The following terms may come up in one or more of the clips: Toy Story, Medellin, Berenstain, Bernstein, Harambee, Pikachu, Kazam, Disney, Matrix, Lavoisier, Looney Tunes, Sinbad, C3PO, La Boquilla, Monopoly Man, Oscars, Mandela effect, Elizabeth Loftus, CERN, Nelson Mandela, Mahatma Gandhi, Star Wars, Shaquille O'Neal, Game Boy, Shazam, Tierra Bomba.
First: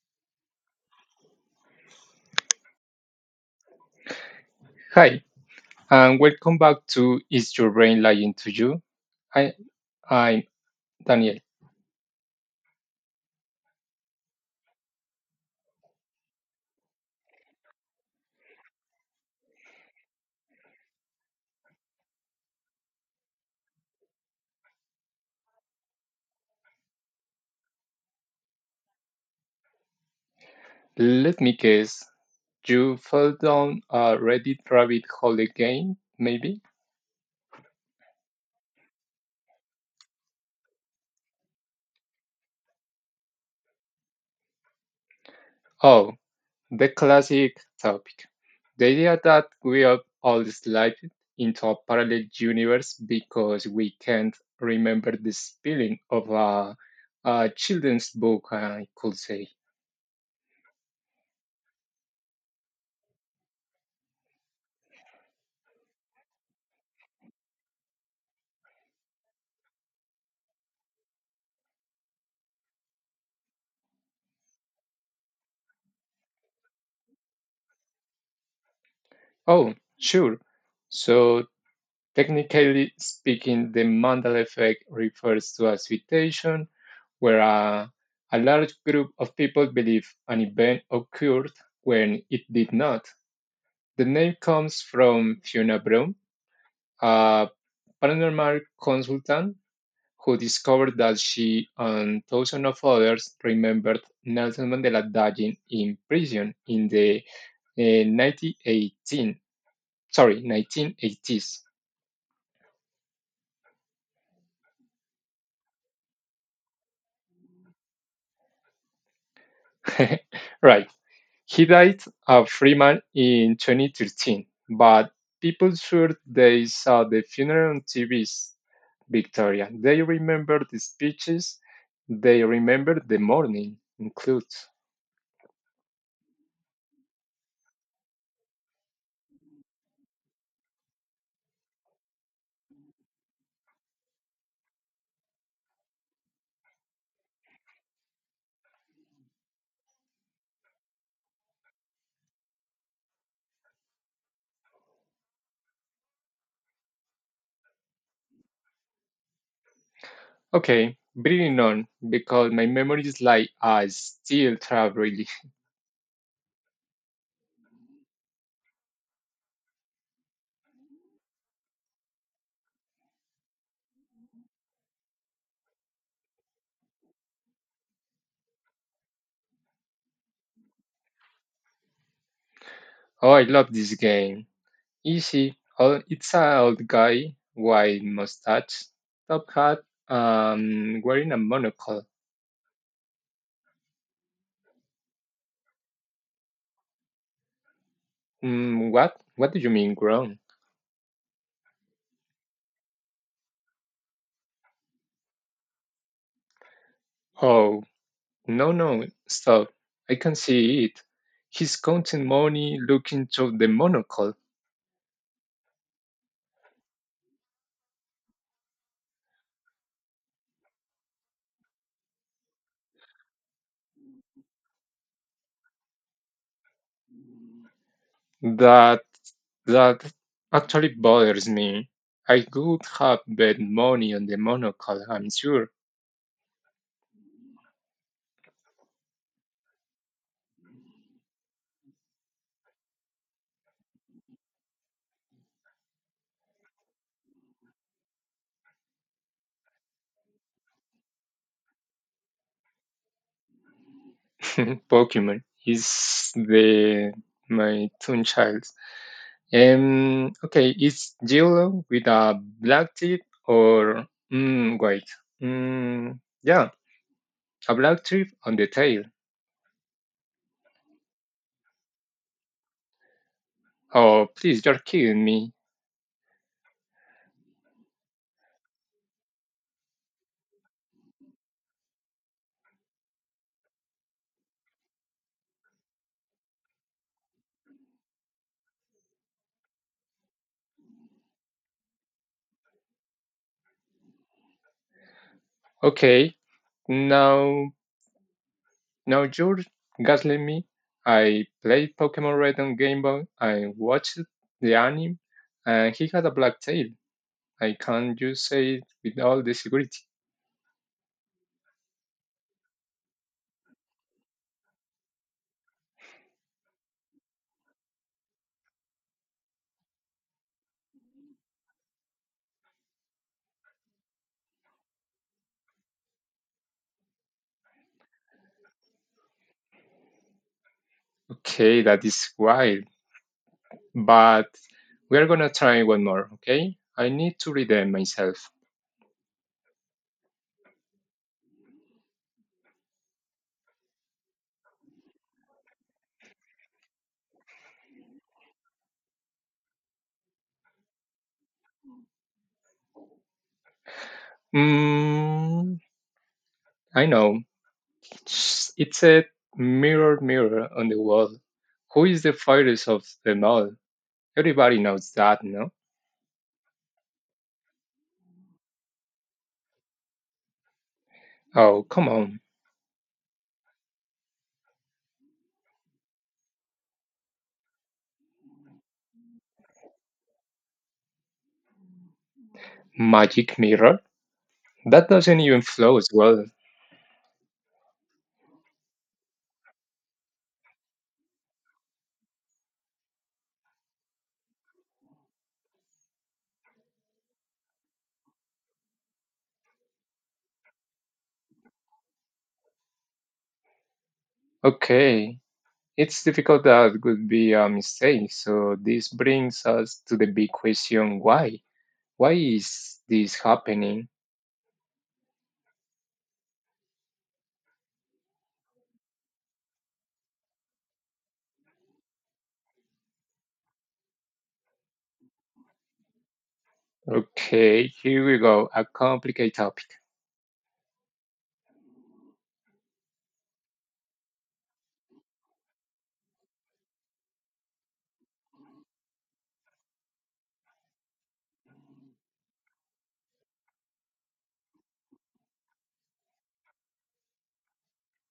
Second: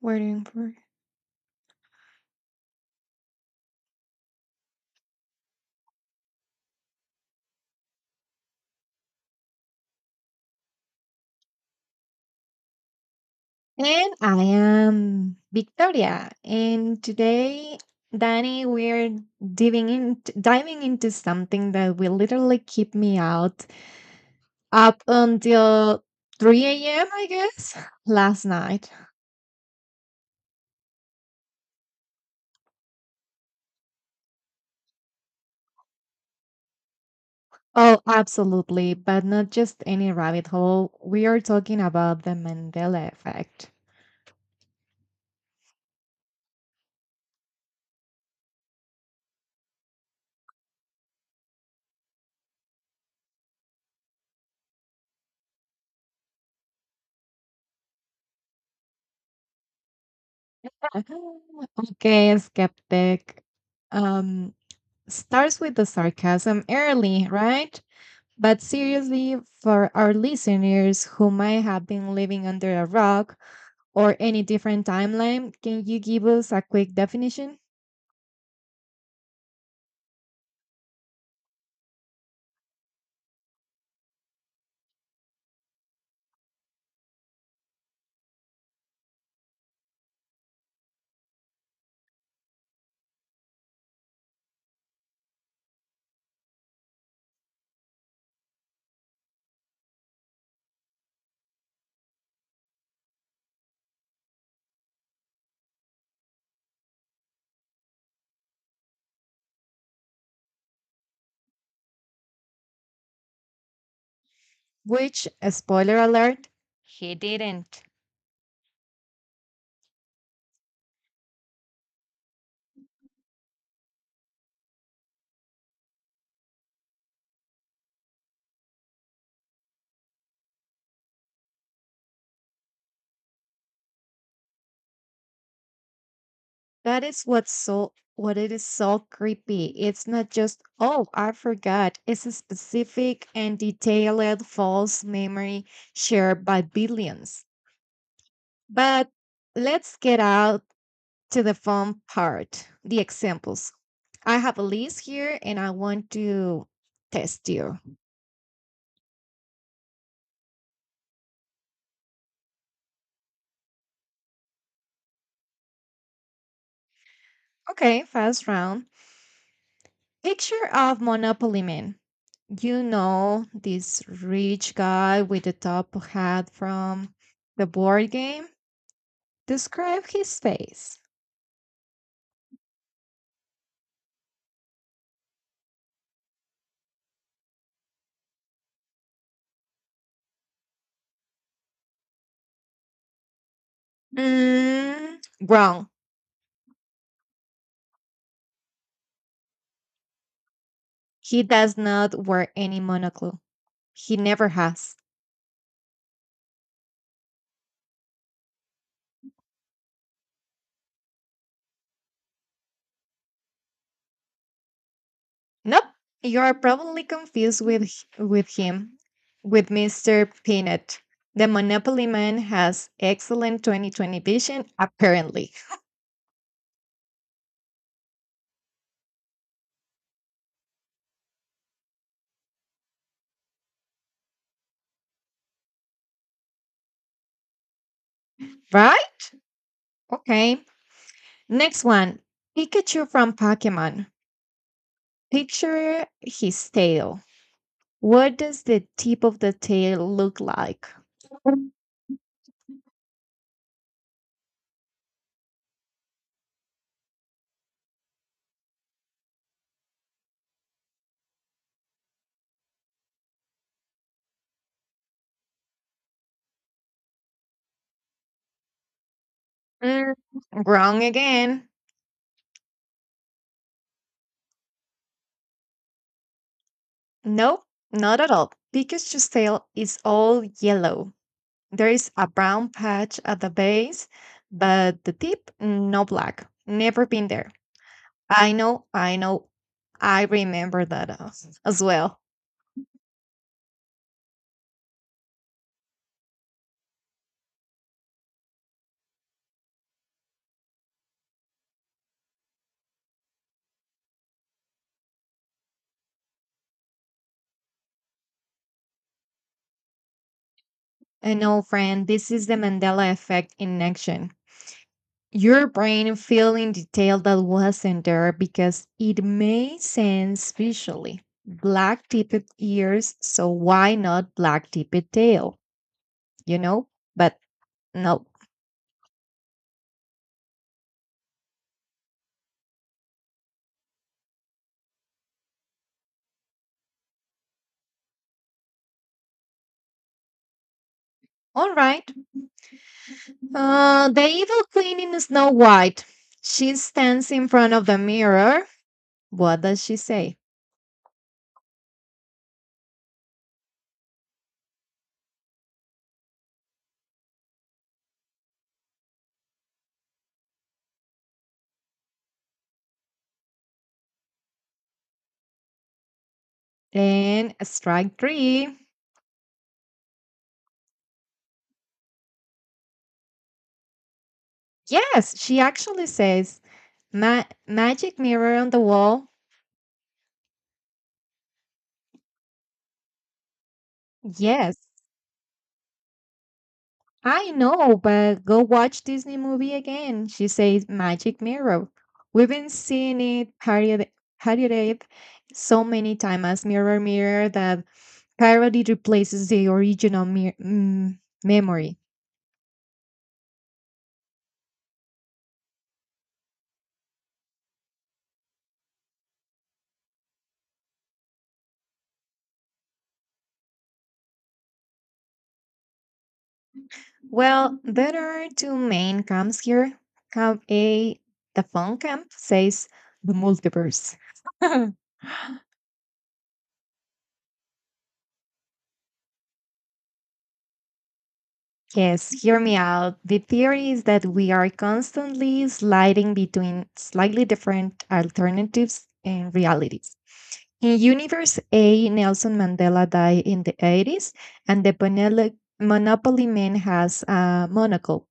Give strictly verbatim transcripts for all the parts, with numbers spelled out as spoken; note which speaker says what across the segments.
Speaker 1: Waiting for.
Speaker 2: Hi, and welcome back to Is Your Brain Lying to You? I, I'm Daniel.
Speaker 1: And I am Victoria. And today, Danny, we're diving in, diving into something that will literally keep me out up until three a m, I guess, last night.
Speaker 2: Let me guess, you fell down a Reddit rabbit hole again, maybe?
Speaker 1: Oh, absolutely. But not just any rabbit hole. We are talking about the Mandela effect.
Speaker 2: Oh, the classic topic. The idea that we are all slide into a parallel universe because we can't remember the spelling of a, a children's book, I could say.
Speaker 1: Okay, skeptic. Um, starts with the sarcasm early, right? But seriously, for our listeners who might have been living under a rock or any different timeline, can you give us a quick definition?
Speaker 2: Oh, sure. So technically speaking, the Mandela effect refers to a situation where a, a large group of people believe an event occurred when it did not. The name comes from Fiona Brown, a paranormal consultant who discovered that she and thousands of others remembered Nelson Mandela dying in prison in the uh, nineteen eighteen, sorry, nineteen eighties.
Speaker 1: Which, spoiler alert, he didn't.
Speaker 2: Right. He died at Freeman in twenty thirteen, but people sure they saw the funeral on T V's Victoria. They remember the speeches, they remember the morning, includes.
Speaker 1: That is what's so what it is so creepy. It's not just, oh, I forgot. It's a specific and detailed false memory shared by billions. But let's get out to the fun part, the examples. I have a list here and I want to test you.
Speaker 2: Okay, breathing on, because my memory is like I still travel really.
Speaker 1: Okay, first round. Picture of Monopoly Man. You know, this rich guy with the top hat from the board game. Describe his face.
Speaker 2: Oh, I love this game. Easy. Oh, it's an old guy, white mustache, top hat, um, wearing a monocle.
Speaker 1: Mm, wrong.
Speaker 2: Mm, what? What do you mean grown?
Speaker 1: He does not wear any monocle. He never has.
Speaker 2: Oh, no, no, stop. I can see it. He's counting money, looking to the monocle.
Speaker 1: Nope, you are probably confused with h- with him, with mister Peanut. The Monopoly Man has excellent twenty twenty vision, apparently.
Speaker 2: That that actually bothers me. I would have bet money on the monocle, I'm sure.
Speaker 1: Right? Okay. Next one. Pikachu from Pokemon. Picture his tail. What does the tip of the tail look like?
Speaker 2: Pokemon is the my tune child. Um, okay, is yellow with a black tip or mm, wait? Mm, yeah, a black tip on the tail.
Speaker 1: Mm, wrong again.
Speaker 2: Oh, please, you're killing me.
Speaker 1: Nope, not at all. Pikachu's tail is all yellow. There is a brown patch at the base, but the tip, no black. Never been there. I know, I know. I remember that as as well.
Speaker 2: Okay, now now you're gaslighting me. I played Pokemon Red on Game Boy. I watched the anime, and he had a black tail. I can't just say it with all the security.
Speaker 1: And no, friend, this is the Mandela effect in action. Your brain filling detail that wasn't there because it made sense visually. Black tipped ears, so why not black tipped tail? You know? But no.
Speaker 2: Okay, that is wild. But we're gonna try one more, okay? I need to read them myself.
Speaker 1: All right. Uh, the evil queen in Snow White. She stands in front of the mirror. What does she say?
Speaker 2: Mm, I know. It said, mirror, mirror on the wall. Who is the fairest of them all? Everybody knows that, no?
Speaker 1: And strike three.
Speaker 2: Oh, come on.
Speaker 1: Yes, she actually says, Ma- Magic mirror on the wall.
Speaker 2: Magic mirror?
Speaker 1: Yes.
Speaker 2: That doesn't even flow as well.
Speaker 1: I know, but go watch Disney movie again. She says Magic Mirror. We've been seeing it parodied, parodied so many times as Mirror Mirror that parody replaces the original mir- mm, memory.
Speaker 2: Okay. It's difficult that could be a mistake. So this brings us to the big question why? Why is this happening?
Speaker 1: Well, there are two main camps here. Camp A, the fun camp, says the multiverse.
Speaker 2: Okay, here we go. A complicated topic.
Speaker 1: Yes, hear me out. The theory is that we are constantly sliding between slightly different alternatives and realities. In Universe A, Nelson Mandela died in the eighties, and the Monel- Monopoly Man has a monocle.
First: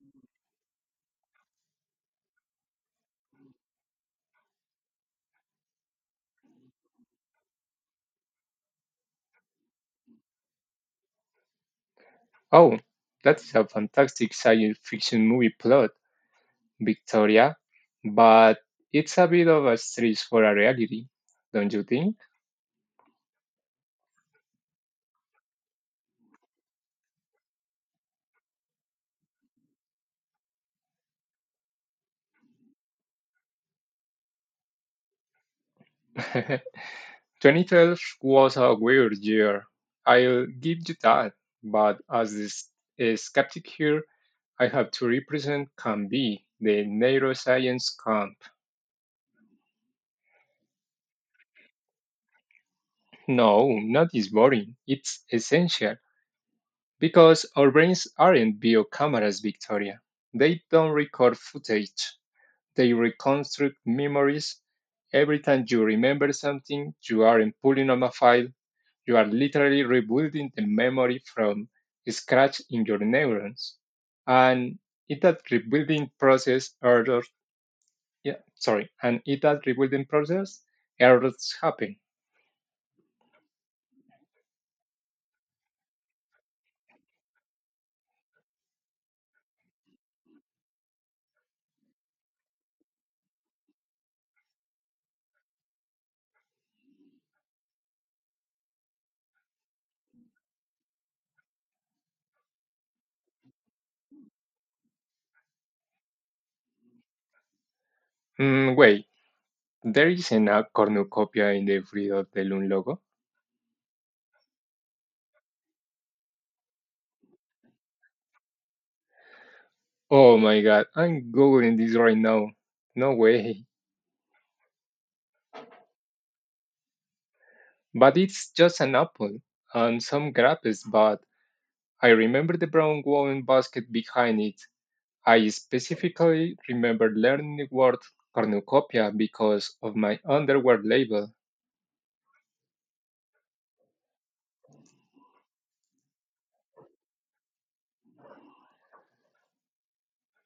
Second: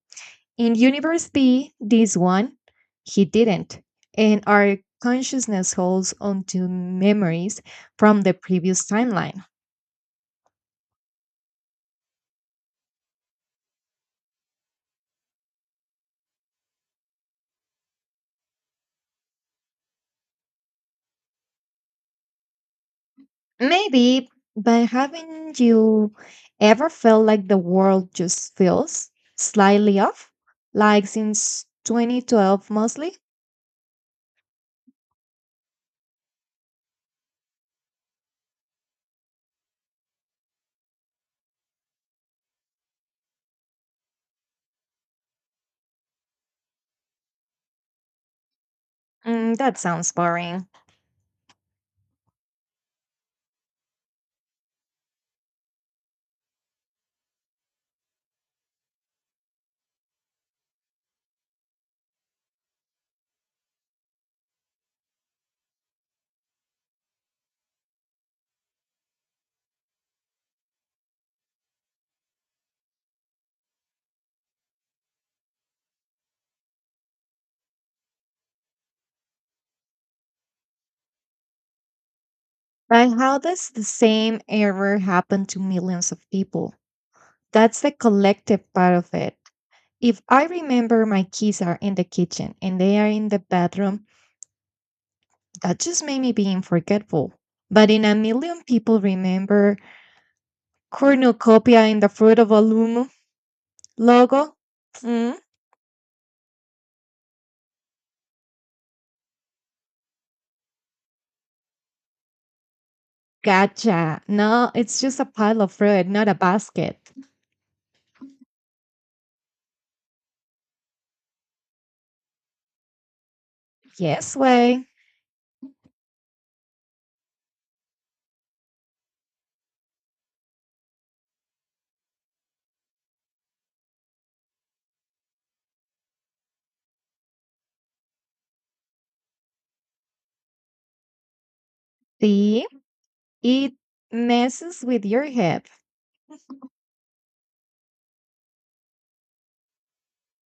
Speaker 1: In Universe B, this one, he didn't. And our consciousness holds onto memories from the previous timeline.
Speaker 2: Oh, that's a fantastic science fiction movie plot, Victoria. But it's a bit of a stretch for a reality, don't you think?
Speaker 1: Maybe, but haven't you ever felt like the world just feels slightly off? Like since twenty twelve mostly?
Speaker 2: twenty twelve was a weird year. I'll give you that. But as this a skeptic here, I have to represent can be the neuroscience camp.
Speaker 1: Mm, that sounds boring.
Speaker 2: No, not is boring. It's essential because our brains aren't bio cameras, Victoria. They don't record footage. They reconstruct memories. Every time you remember something, you aren't pulling up a file. You are literally rebuilding the memory from scratch in your neurons. And in that rebuilding process, errors, yeah, sorry, and in that rebuilding process, errors happen.
Speaker 1: But how does the same error happen to millions of people? That's the collective part of it. If I remember my keys are in the kitchen and they are in the bathroom, that just made me being forgetful. But in a million people remember cornucopia in the fruit of a loom logo? Mm,
Speaker 2: Hmm, wait, there isn't a cornucopia in the Free of the logo?
Speaker 1: gotcha. No, it's just a pile of fruit, not a basket.
Speaker 2: Oh my god, I'm googling this right now. No way.
Speaker 1: Yes way.
Speaker 2: But it's just an apple and some grapes, but I remember the brown woven basket behind it. I specifically remember learning the word cornucopia because of my underwear label.
Speaker 1: See, it messes with your head.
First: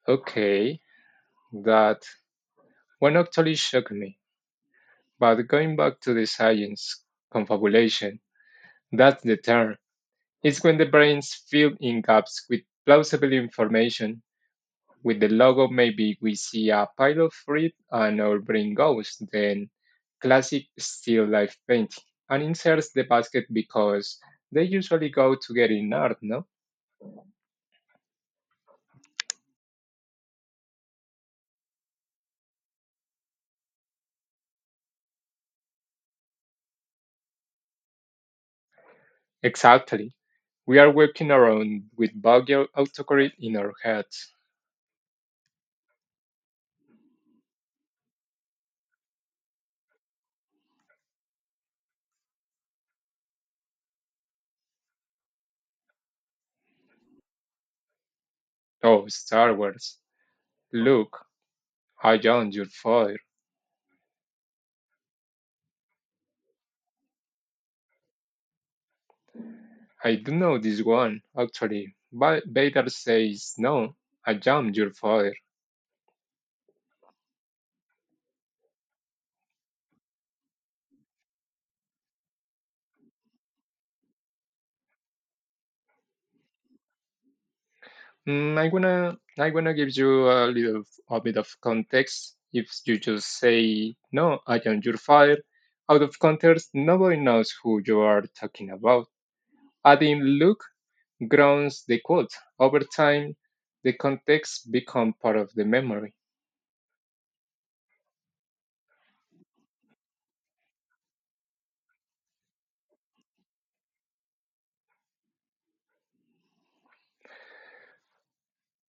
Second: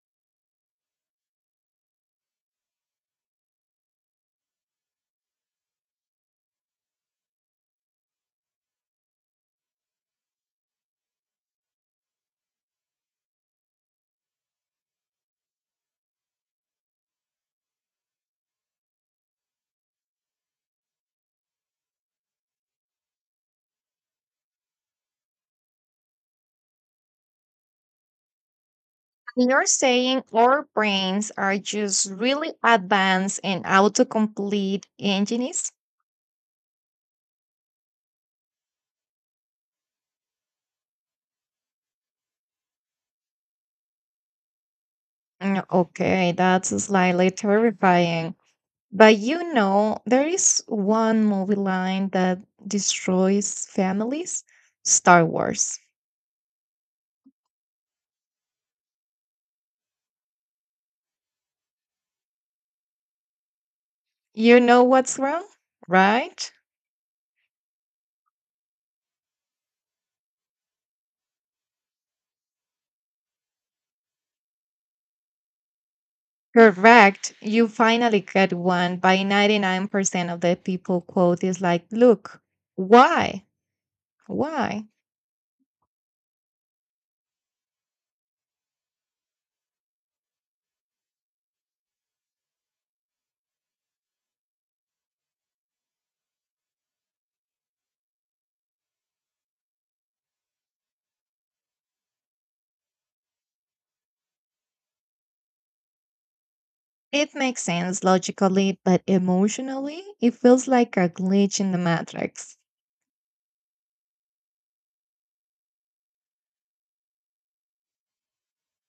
Speaker 2: Okay, that one actually shocked me. But going back to the science, confabulation, that's the term. It's when the brains fill in gaps with plausible information. With the logo, maybe we see a pile of fruit and our brain goes, then classic still life painting, and inserts the basket because they usually go together in art, no?
Speaker 1: You're saying our brains are just really advanced in autocomplete engines?
Speaker 2: Exactly. We are walking around with buggy autocorrect in our heads.
Speaker 1: Mm, okay, that's slightly terrifying. But you know, there is one movie line that destroys families Star Wars.
Speaker 2: Oh, Star Wars. Look, I joined your father.
Speaker 1: You know what's wrong, right?
Speaker 2: I do know this one, actually. But Vader says, no, I jumped your father.
Speaker 1: Correct. You finally get one by ninety-nine percent of the people quote is like, look, why? Why?
Speaker 2: Mm, I'm gonna, I'm gonna give you a little, a bit of context. If you just say, no, I jumped your father, out of context, nobody knows who you are talking about. Adding Luke grounds the quote. Over time, the context become part of the memory.
Speaker 1: It makes sense logically, but emotionally, it feels like a glitch in the matrix.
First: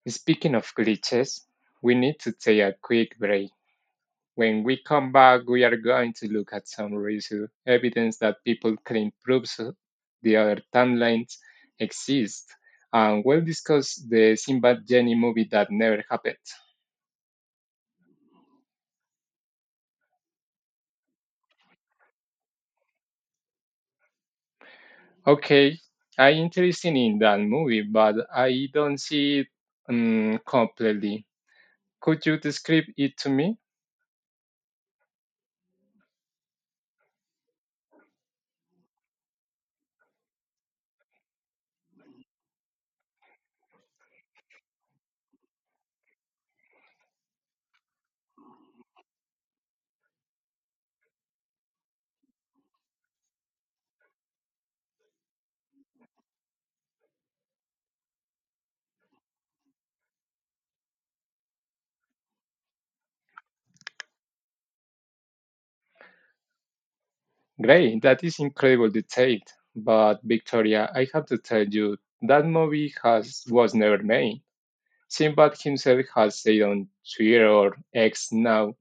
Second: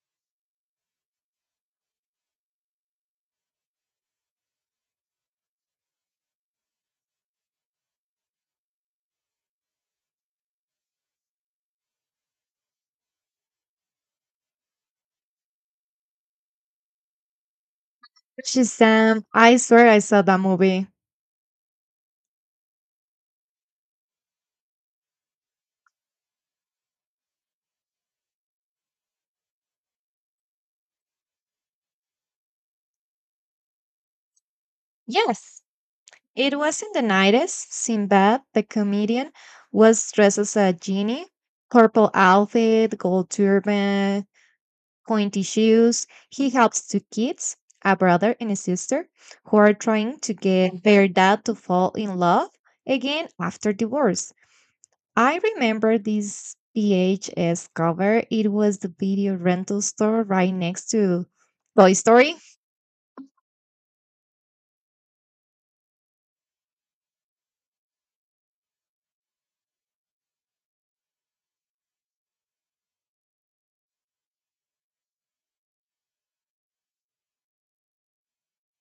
Speaker 2: Speaking of glitches, we need to take a quick break. When we come back, we are going to look at some real evidence that people claim proves the other timelines exist, and we'll discuss the Sinbad Jenny movie that never happened.
Speaker 1: Shazam, I swear I saw that movie.
Speaker 2: Okay, I'm interested in that movie, but I don't see it um, completely. Could you describe it to me?
Speaker 1: Yes, it was in the nineties. Sinbad, the comedian, was dressed as a genie, purple outfit, gold turban, pointy shoes. He helps two kids, a brother and a sister, who are trying to get their dad to fall in love again after divorce. I remember this V H S cover. It was the video rental store right next to Toy Story.
Speaker 2: Great, that is incredible detail. But Victoria, I have to tell you, that movie has was never made. Sinbad himself has said on Twitter or X now,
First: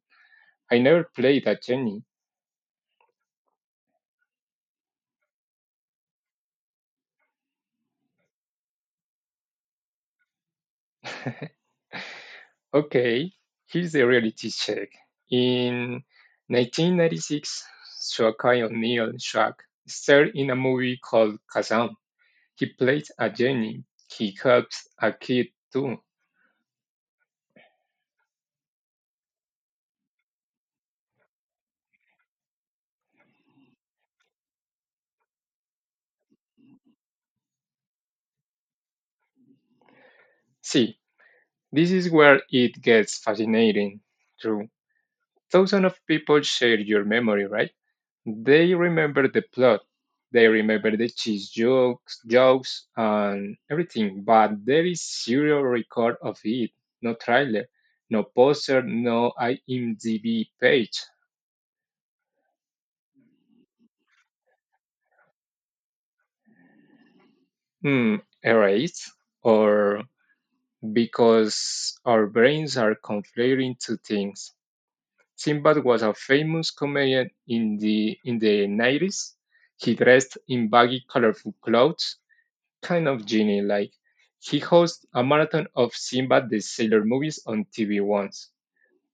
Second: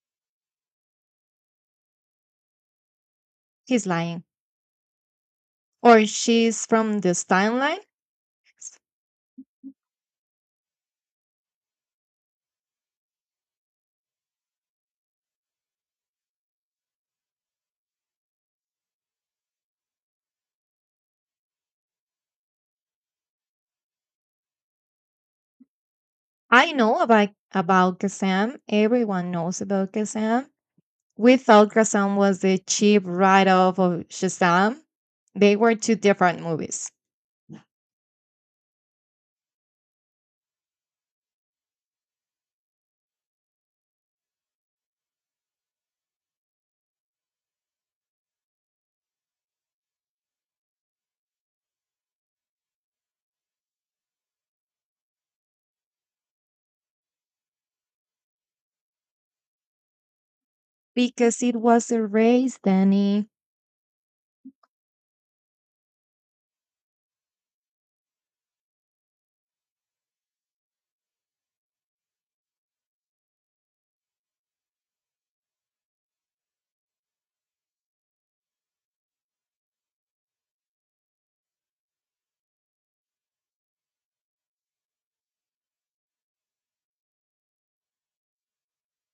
Speaker 2: I never played a genie.
Speaker 1: He's lying. Or she's from this timeline.
Speaker 2: Okay, here's the reality check. In nineteen ninety-six, Shaquille O'Neal Shaq starred in a movie called Kazam. He played a genie. He helps a kid too.
Speaker 1: I know about about Kazam. Everyone knows about Kazam. We thought Kazam was the cheap write-off of Shazam. They were two different movies.
Speaker 2: See, this is where it gets fascinating. Thousands of people share your memory, right? They remember the plot, they remember the cheese jokes, jokes and everything, but there is zero record of it. No trailer, no poster, no IMDb page.
Speaker 1: Because it was erased, Danny.
Speaker 2: Hmm, erased, or because our brains are conflating two things. Sinbad was a famous comedian in the in the nineties. He dressed in baggy, colorful clothes kind of genie. Like he hosts a marathon of Sinbad the Sailor movies on T V once.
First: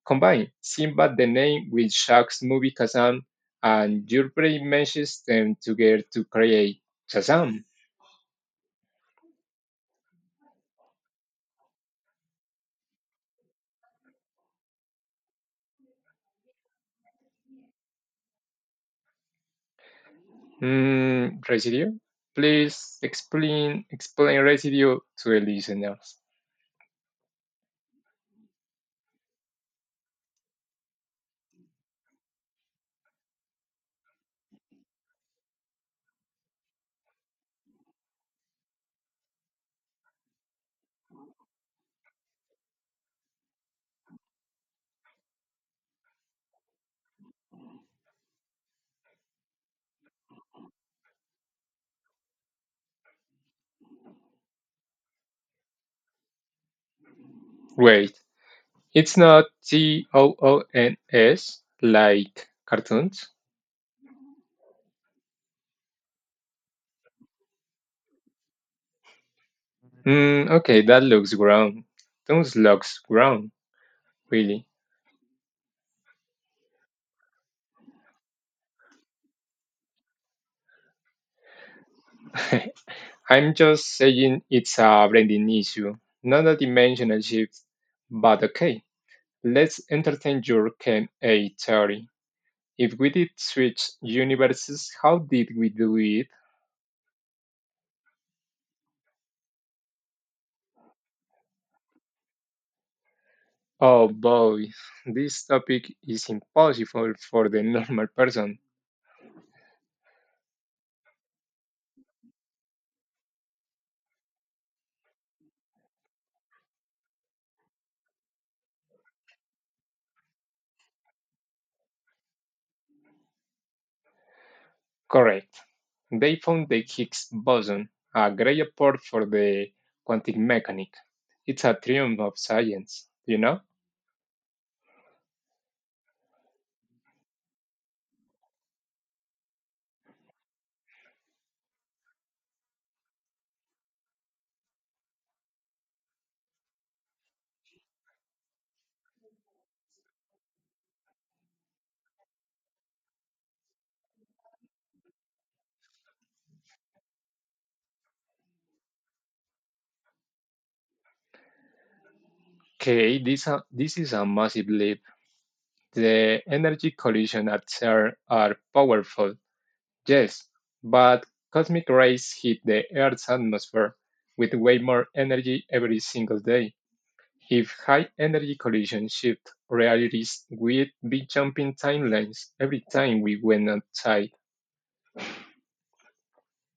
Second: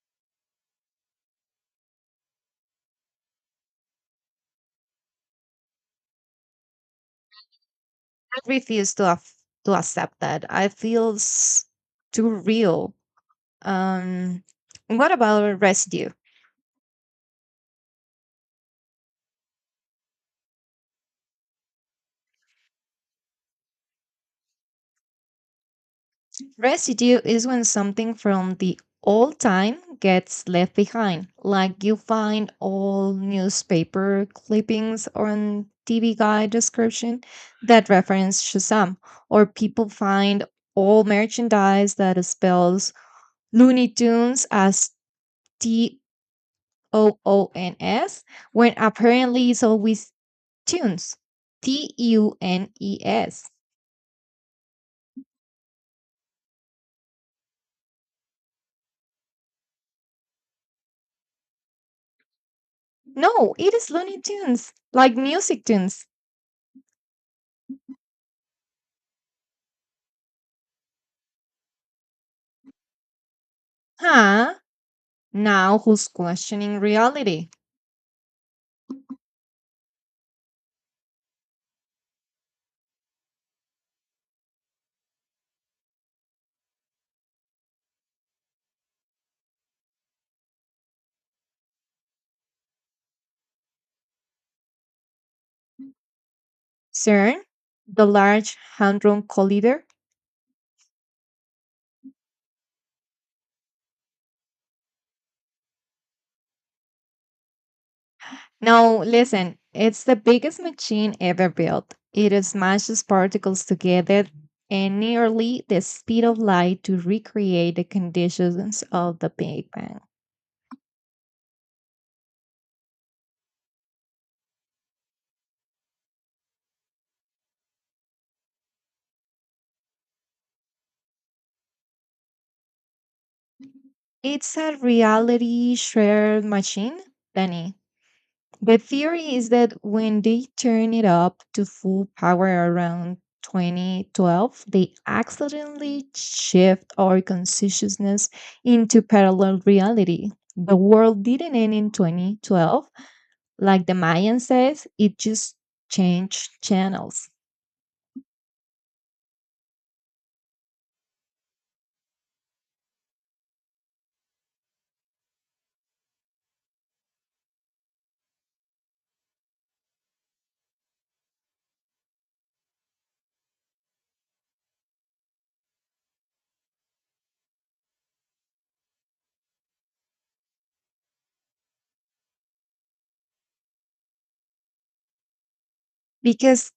Speaker 2: Combine Sinbad the name with Shaq's movie Kazam, and your brain meshes them together to create Shazam.
Speaker 1: I refuse to af- to accept that. I feels too real. Um, what about residue?
Speaker 2: Hmm, residue? Please explain explain residue to the listeners.
Speaker 1: Residue is when something from the old time gets left behind, like you find old newspaper clippings on T V guide description that reference Shazam, or people find old merchandise that spells Looney Tunes as T O O N S when apparently it's always tunes. T U N E S.
Speaker 2: Wait, it's not T O O N S like cartoons.
Speaker 1: No, it is Looney Tunes, like music tunes.
Speaker 2: Hmm, okay, that looks ground. Those looks ground,
Speaker 1: Huh?
Speaker 2: really.
Speaker 1: Now who's questioning reality?
Speaker 2: I'm just saying it's a branding issue, not a dimensional shift. But okay, let's entertain your Ken A theory. If we did switch universes, how did we do it?
Speaker 1: CERN, the Large Hadron Collider.
Speaker 2: Oh boy, this topic is impossible for the normal person.
Speaker 1: No, listen, it's the biggest machine ever built. It smashes particles together at nearly the speed of light to recreate the conditions of the Big Bang.
Speaker 2: Correct. They found the Higgs boson, a great apport for the quantum mechanics. It's a triumph of science, you know?
Speaker 1: It's a reality shared machine, Danny. The theory is that when they turned it up to full power around twenty twelve, they accidentally shift our consciousness into parallel reality. The world didn't end in twenty twelve. Like the Mayan says, it just changed channels.
Speaker 2: Okay, this, uh, this is a massive leap. The energy collision at CERN are powerful, yes, but cosmic rays hit the Earth's atmosphere with way more energy every single day. If high energy collision shift realities, we'd be jumping timelines every time we went outside.
Speaker 1: Because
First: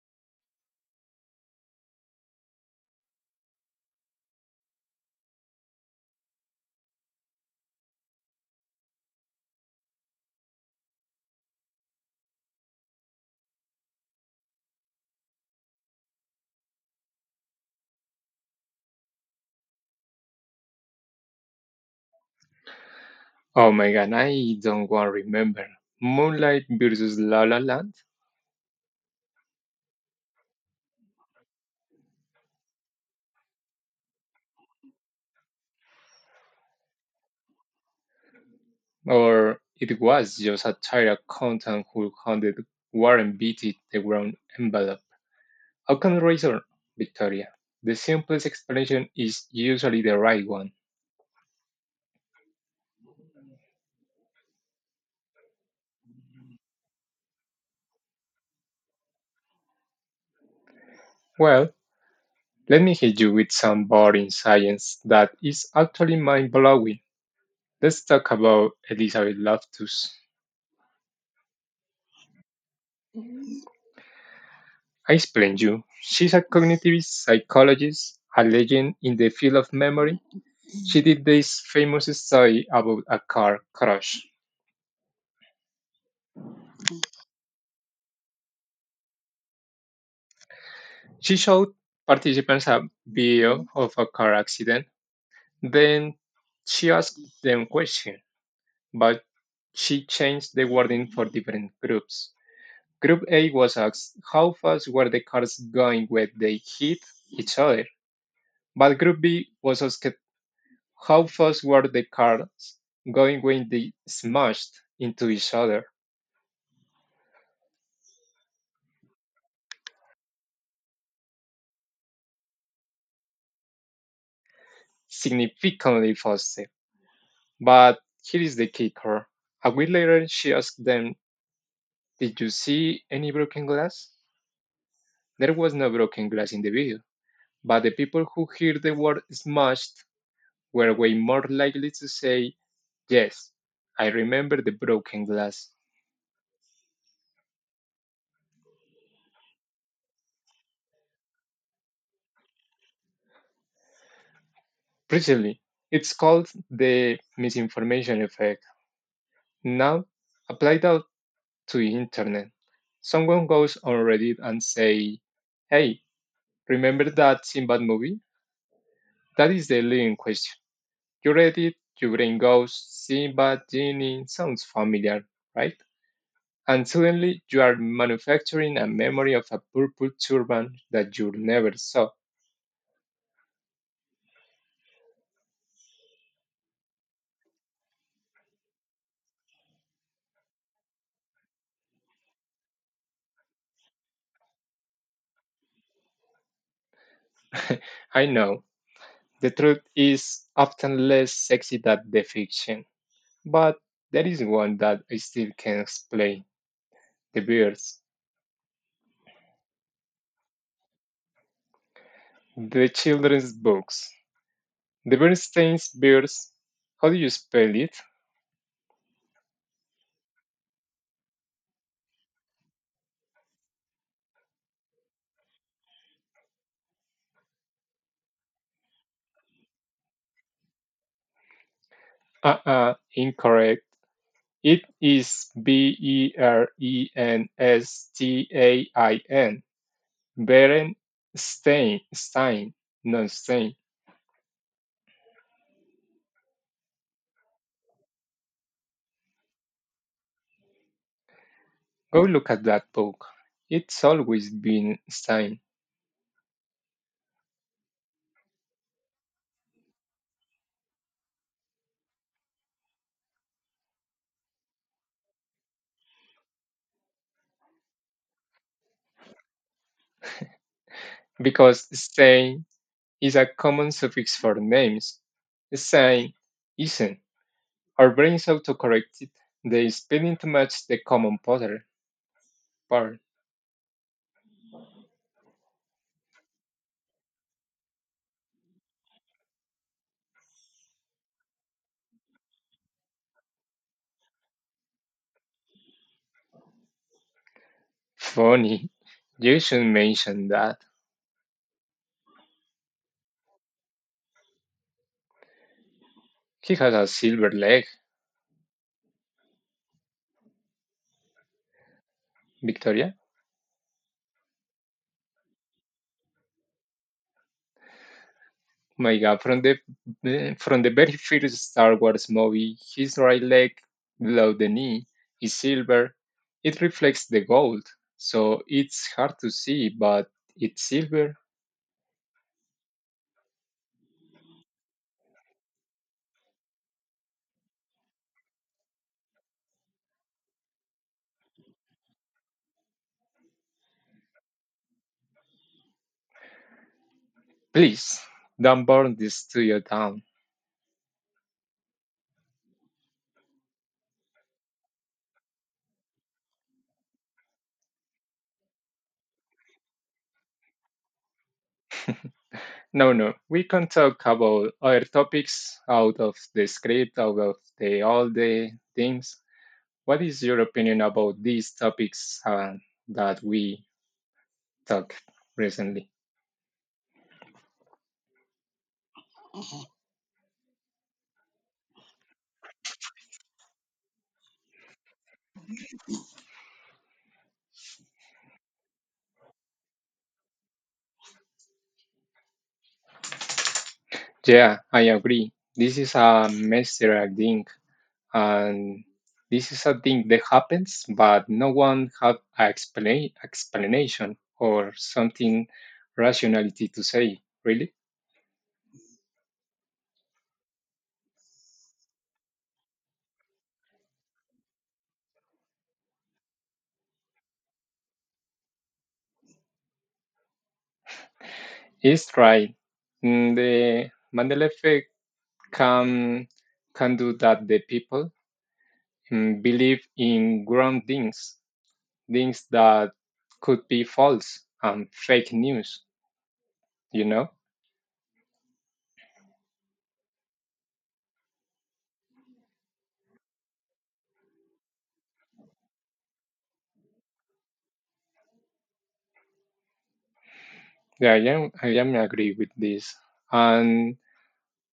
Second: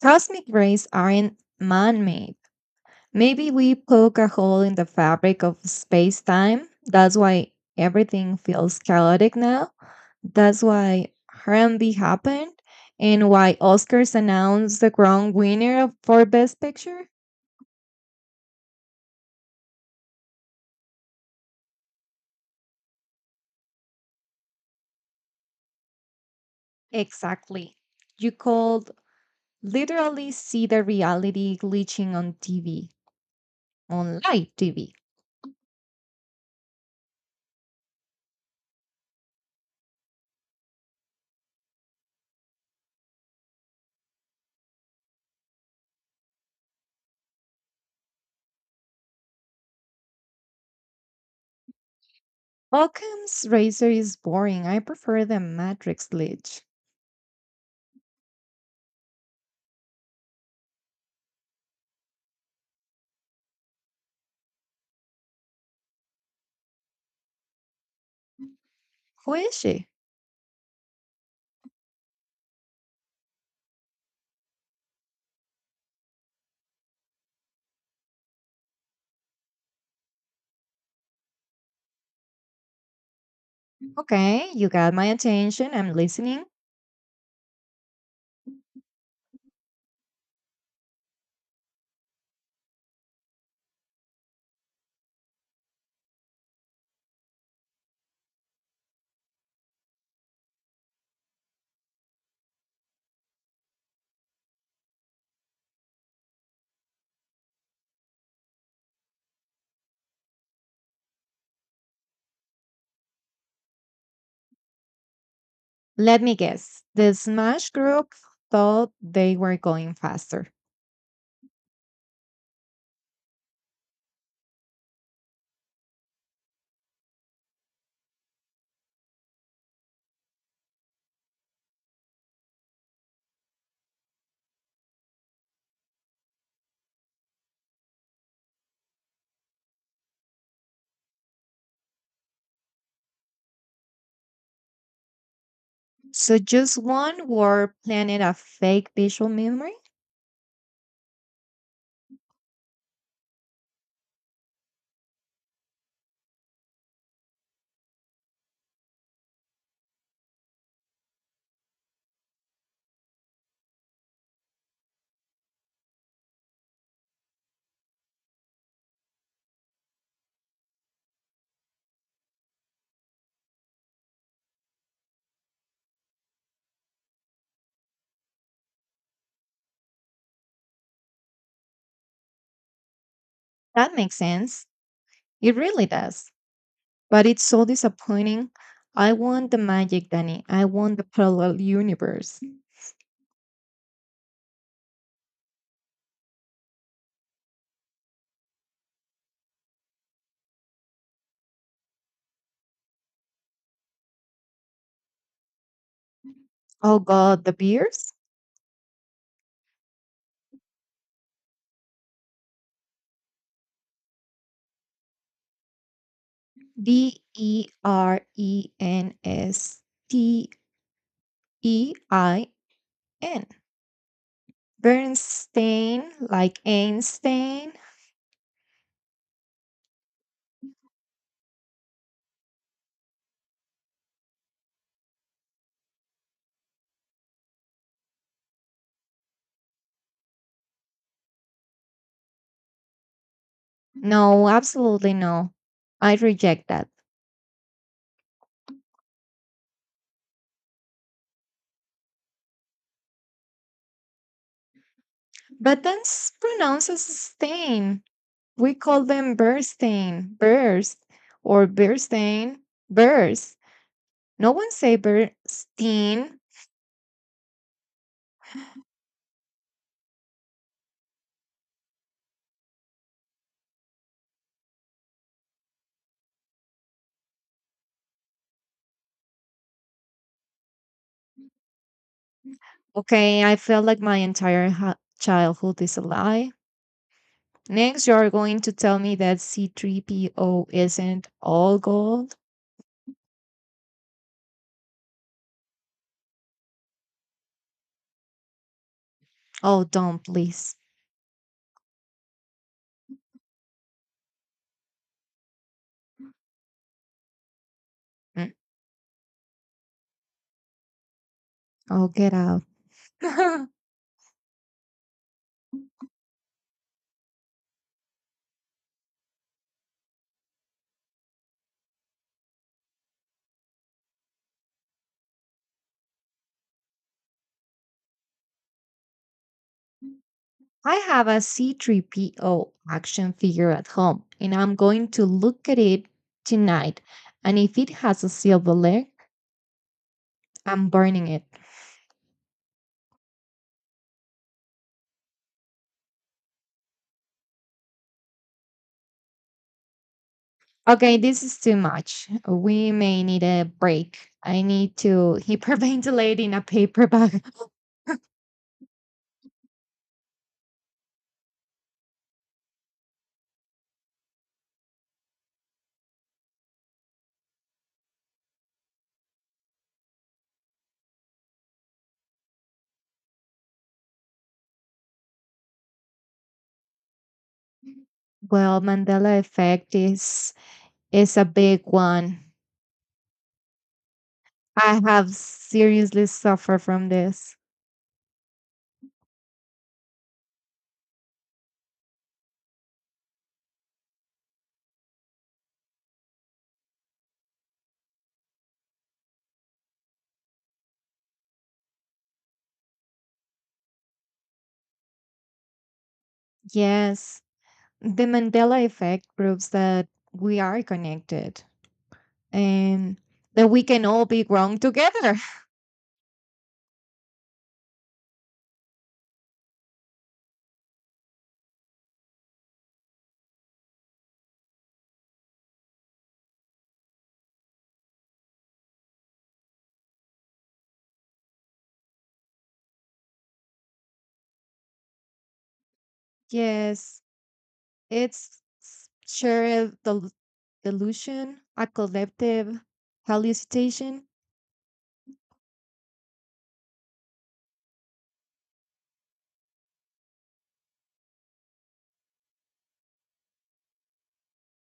Speaker 1: cosmic rays aren't man made. Maybe we poke a hole in the fabric of space time. That's why everything feels chaotic now. That's why Harambee happened and why Oscars announced the wrong winner of- for Best Picture.
Speaker 2: Oh my god, I don't want to remember. Moonlight versus La La
Speaker 1: Exactly.
Speaker 2: Land?
Speaker 1: You could literally see the reality glitching on T V, on live T V.
Speaker 2: Or it was just a tired accountant who handed Warren Beatty the brown envelope. How can we reason, Victoria? The simplest explanation is usually the right one.
Speaker 1: Occam's razor is boring. I prefer the Matrix glitch.
Speaker 2: Well, let me hit you with some boring science that is actually mind blowing. Let's talk about
Speaker 1: Who
Speaker 2: Elizabeth
Speaker 1: is she?
Speaker 2: Loftus. I explained you. She's a cognitive psychologist, a legend in the field of memory. She did this famous study about a car crash.
Speaker 1: Okay, you got my attention. I'm listening.
Speaker 2: She showed participants a video of a car accident. Then she asked them questions, but she changed the wording for different groups. Group A was asked how fast were the cars going when they hit each other, but Group B was asked how fast were the cars going when they smashed into each other,
Speaker 1: Let me guess. The Smash group thought they were going faster.
Speaker 2: significantly faster. But here is the kicker. A week later, she asked them, did you see any broken glass? There was no broken glass in the video, but the people who heard the word smashed were way more likely to say, yes, I remember the broken glass.
Speaker 1: So just one word planted a fake visual memory?
Speaker 2: Precisely. It's called the misinformation effect. Now, apply that to the internet. Someone goes on Reddit and say, hey, remember that Sinbad movie? That is the leading question. You read it, your brain goes, Sinbad, genie, sounds familiar, right? And suddenly you are manufacturing a memory of a purple turban that you never saw.
Speaker 1: That makes sense. It really does. But it's so disappointing. I want the magic, Danny. I want the parallel universe.
Speaker 2: I know, the truth is often less sexy than the fiction, but there is one that I still can explain:
Speaker 1: Oh
Speaker 2: the
Speaker 1: God, the
Speaker 2: bears,
Speaker 1: beers?
Speaker 2: the children's books. The Bernstein's bears, how do
Speaker 1: B
Speaker 2: you
Speaker 1: E
Speaker 2: spell it?
Speaker 1: R E N S T E I N. Bernstein, like Einstein.
Speaker 2: Uh uh, incorrect. It is B E R E N S T A I N. Beren Stein, Stein, not Stein.
Speaker 1: No, absolutely no. I reject that.
Speaker 2: Go look at that book. It's always been Stein,
Speaker 1: But then s- pronounce as stain. We call them Bernstein, Burst, or Bernstein, Burst. No one say Bernstein.
Speaker 2: because Stein is a common suffix for names. Stein isn't. Our brains autocorrected the spelling to match the common pattern. Part.
Speaker 1: Okay, I feel like my entire ha- childhood is a lie. Next, you're going to tell me that C3PO isn't all gold?
Speaker 2: Funny, you
Speaker 1: Oh,
Speaker 2: should
Speaker 1: don't,
Speaker 2: mention that.
Speaker 1: please.
Speaker 2: He has a silver leg,
Speaker 1: Mm, oh, get out.
Speaker 2: Victoria. My God, from the the- from the very first Star Wars movie, his right leg below the knee is silver. It reflects the gold, so it's hard to see, but it's
Speaker 1: I have
Speaker 2: silver.
Speaker 1: a C3PO action figure at home, and I'm going to look at it tonight. And if it has a silver leg, I'm burning it.
Speaker 2: Please don't burn this studio down.
Speaker 1: Okay, this is too much. We may need a break. I need to hyperventilate in a paper bag.
Speaker 2: No, no, we can talk about other topics out of the script, out of the all the things. What is your opinion about these topics uh, that we talked recently?
Speaker 1: Well, Mandela effect is is a big one. I have seriously suffered from this.
Speaker 2: Yeah, I agree. This is a messenger thing, and this is a thing that happens, but no one have an explain, explanation or something rationality to say.
Speaker 1: Yes,
Speaker 2: Really,
Speaker 1: the Mandela effect proves that we are connected. And that we can all be grown together.
Speaker 2: it's right. Mm, The Mandela effect can can do that. The people mm, believe in ground things, things that could be false and fake news.
Speaker 1: Yes,
Speaker 2: You know.
Speaker 1: it's s- shared del- delusion, a collective hallucination.
Speaker 2: Yeah, I am. I am agree with this and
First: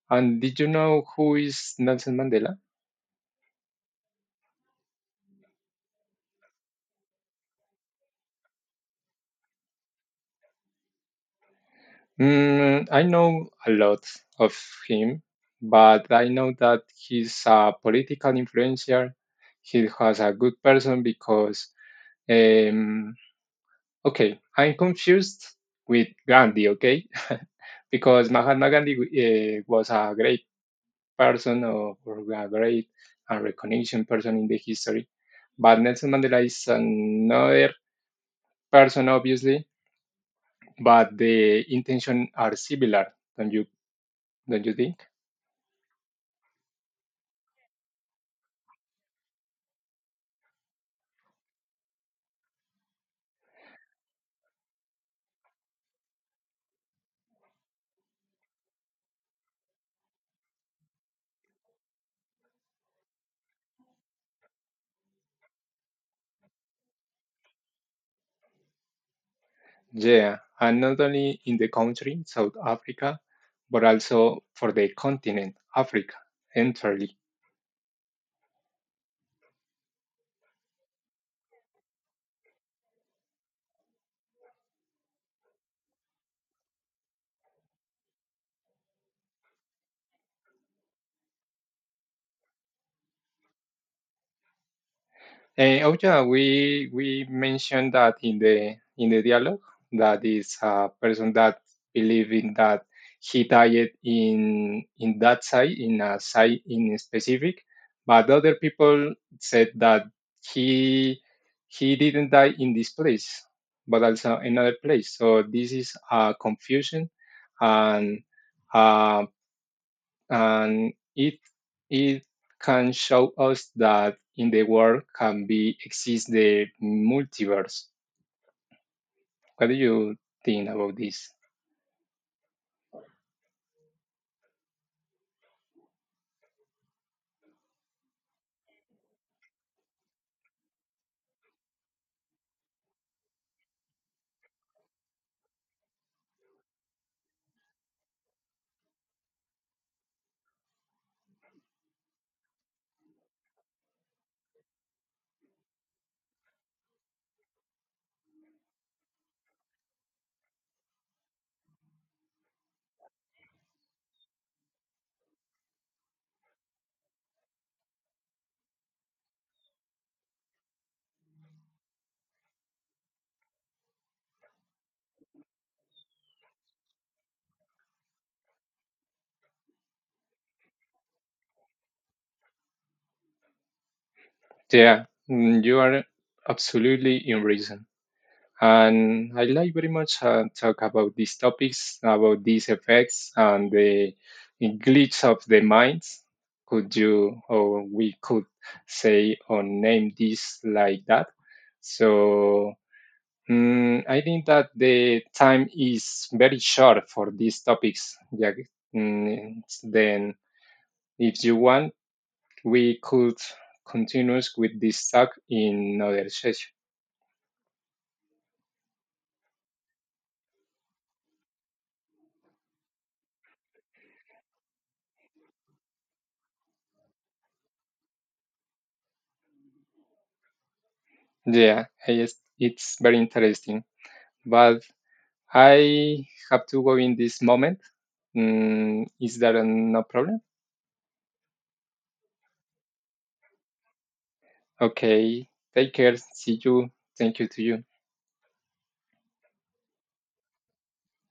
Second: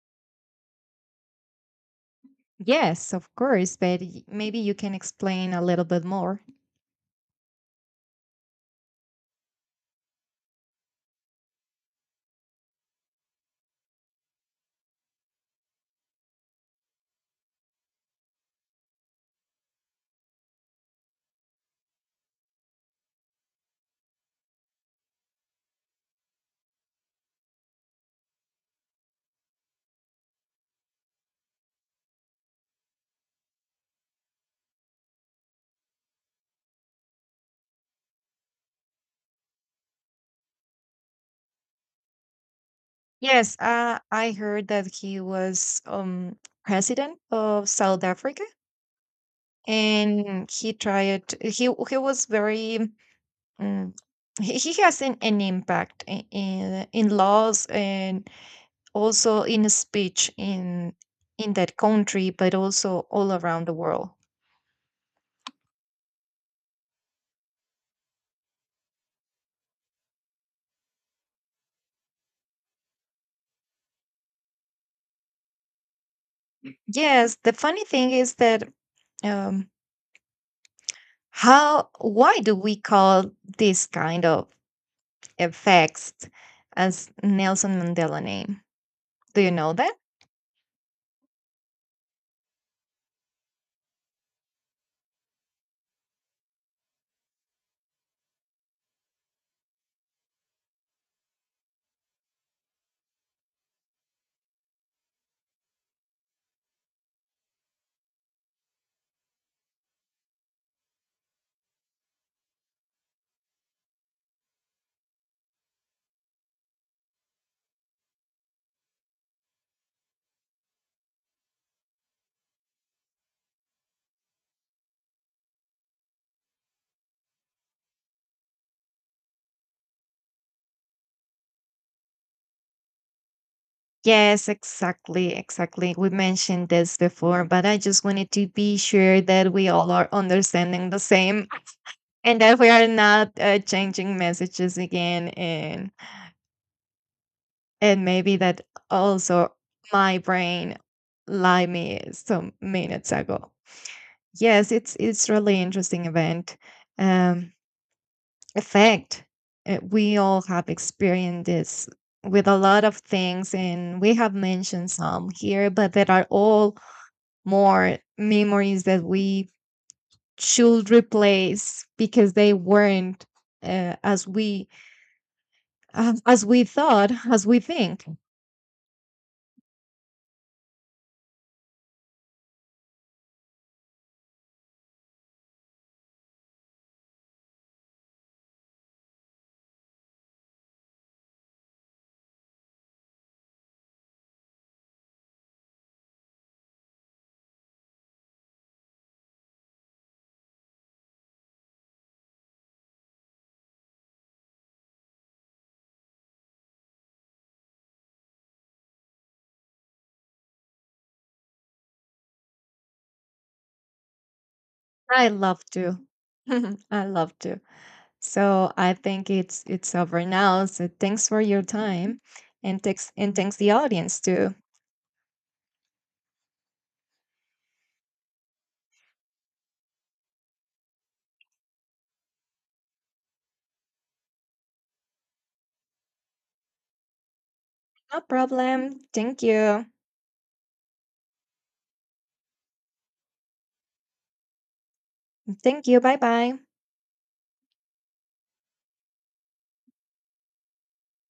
Speaker 2: And did you know who is Nelson Mandela?
Speaker 1: Yes, of course, but y- maybe you can explain a little bit more.
Speaker 2: Mm, I know a lot of him, but I know that he's a political influencer. He has a good person because, um, okay, I'm confused with Gandhi, okay? Because Mahatma Gandhi uh, was a great person or, or a great and recognition person in the history. But Nelson Mandela is another person, obviously, but the intention are similar, don't
Speaker 1: Yes,
Speaker 2: you
Speaker 1: uh, I
Speaker 2: don't
Speaker 1: heard
Speaker 2: you
Speaker 1: that
Speaker 2: think?
Speaker 1: he was um, president of South Africa, and he tried. He he was very. Um, he, he has an, an impact in, in in laws and also in speech in in that country but also all around the world.
Speaker 2: Yeah, and not only in the country South Africa, but also for the continent Africa entirely.
Speaker 1: Yes, the funny thing is that um how why do we call this kind of effects as Nelson Mandela name. Do you know that?
Speaker 2: Eh, oh yeah, we we mentioned that in the in the dialogue that is a person that believe in that he died in in that site in a site in specific, but other people said that he he didn't die in this place, but also another place. So this is a confusion and. um, and it it can show us that in the world can be exist the multiverse. What do you think about this?
Speaker 1: Yes, exactly, exactly. We mentioned this before, but I just wanted to be sure that we all are understanding the same and that we are not uh, changing messages again and and maybe that also my brain lied me some minutes ago. Yes, it's it's really interesting event um effect. Uh, we all have experienced this with a lot of things and we have mentioned some here, but that are all more memories that we should replace because they weren't uh, as we as as we thought as we think.
Speaker 2: Yeah, mm, you are absolutely in reason. And I like very much uh, talk about these topics, about these effects and the glitch of the minds. Could you or we could say or name this like that? So Mm, I think that the time is very short for these topics. Yeah, mm, then, if you want, we could continue with this
Speaker 1: I
Speaker 2: talk
Speaker 1: love
Speaker 2: in
Speaker 1: to.
Speaker 2: another session.
Speaker 1: I love to So I think it's it's over now. So thanks for your time and thanks and thanks the audience too.
Speaker 2: Yeah, I just, it's very interesting. But I have to go in this moment.
Speaker 1: No problem.
Speaker 2: Mm, is
Speaker 1: Thank
Speaker 2: there
Speaker 1: you.
Speaker 2: no problem? Okay,
Speaker 1: Thank
Speaker 2: take
Speaker 1: you.
Speaker 2: care.
Speaker 1: Bye bye.
Speaker 2: See you. Thank you to you.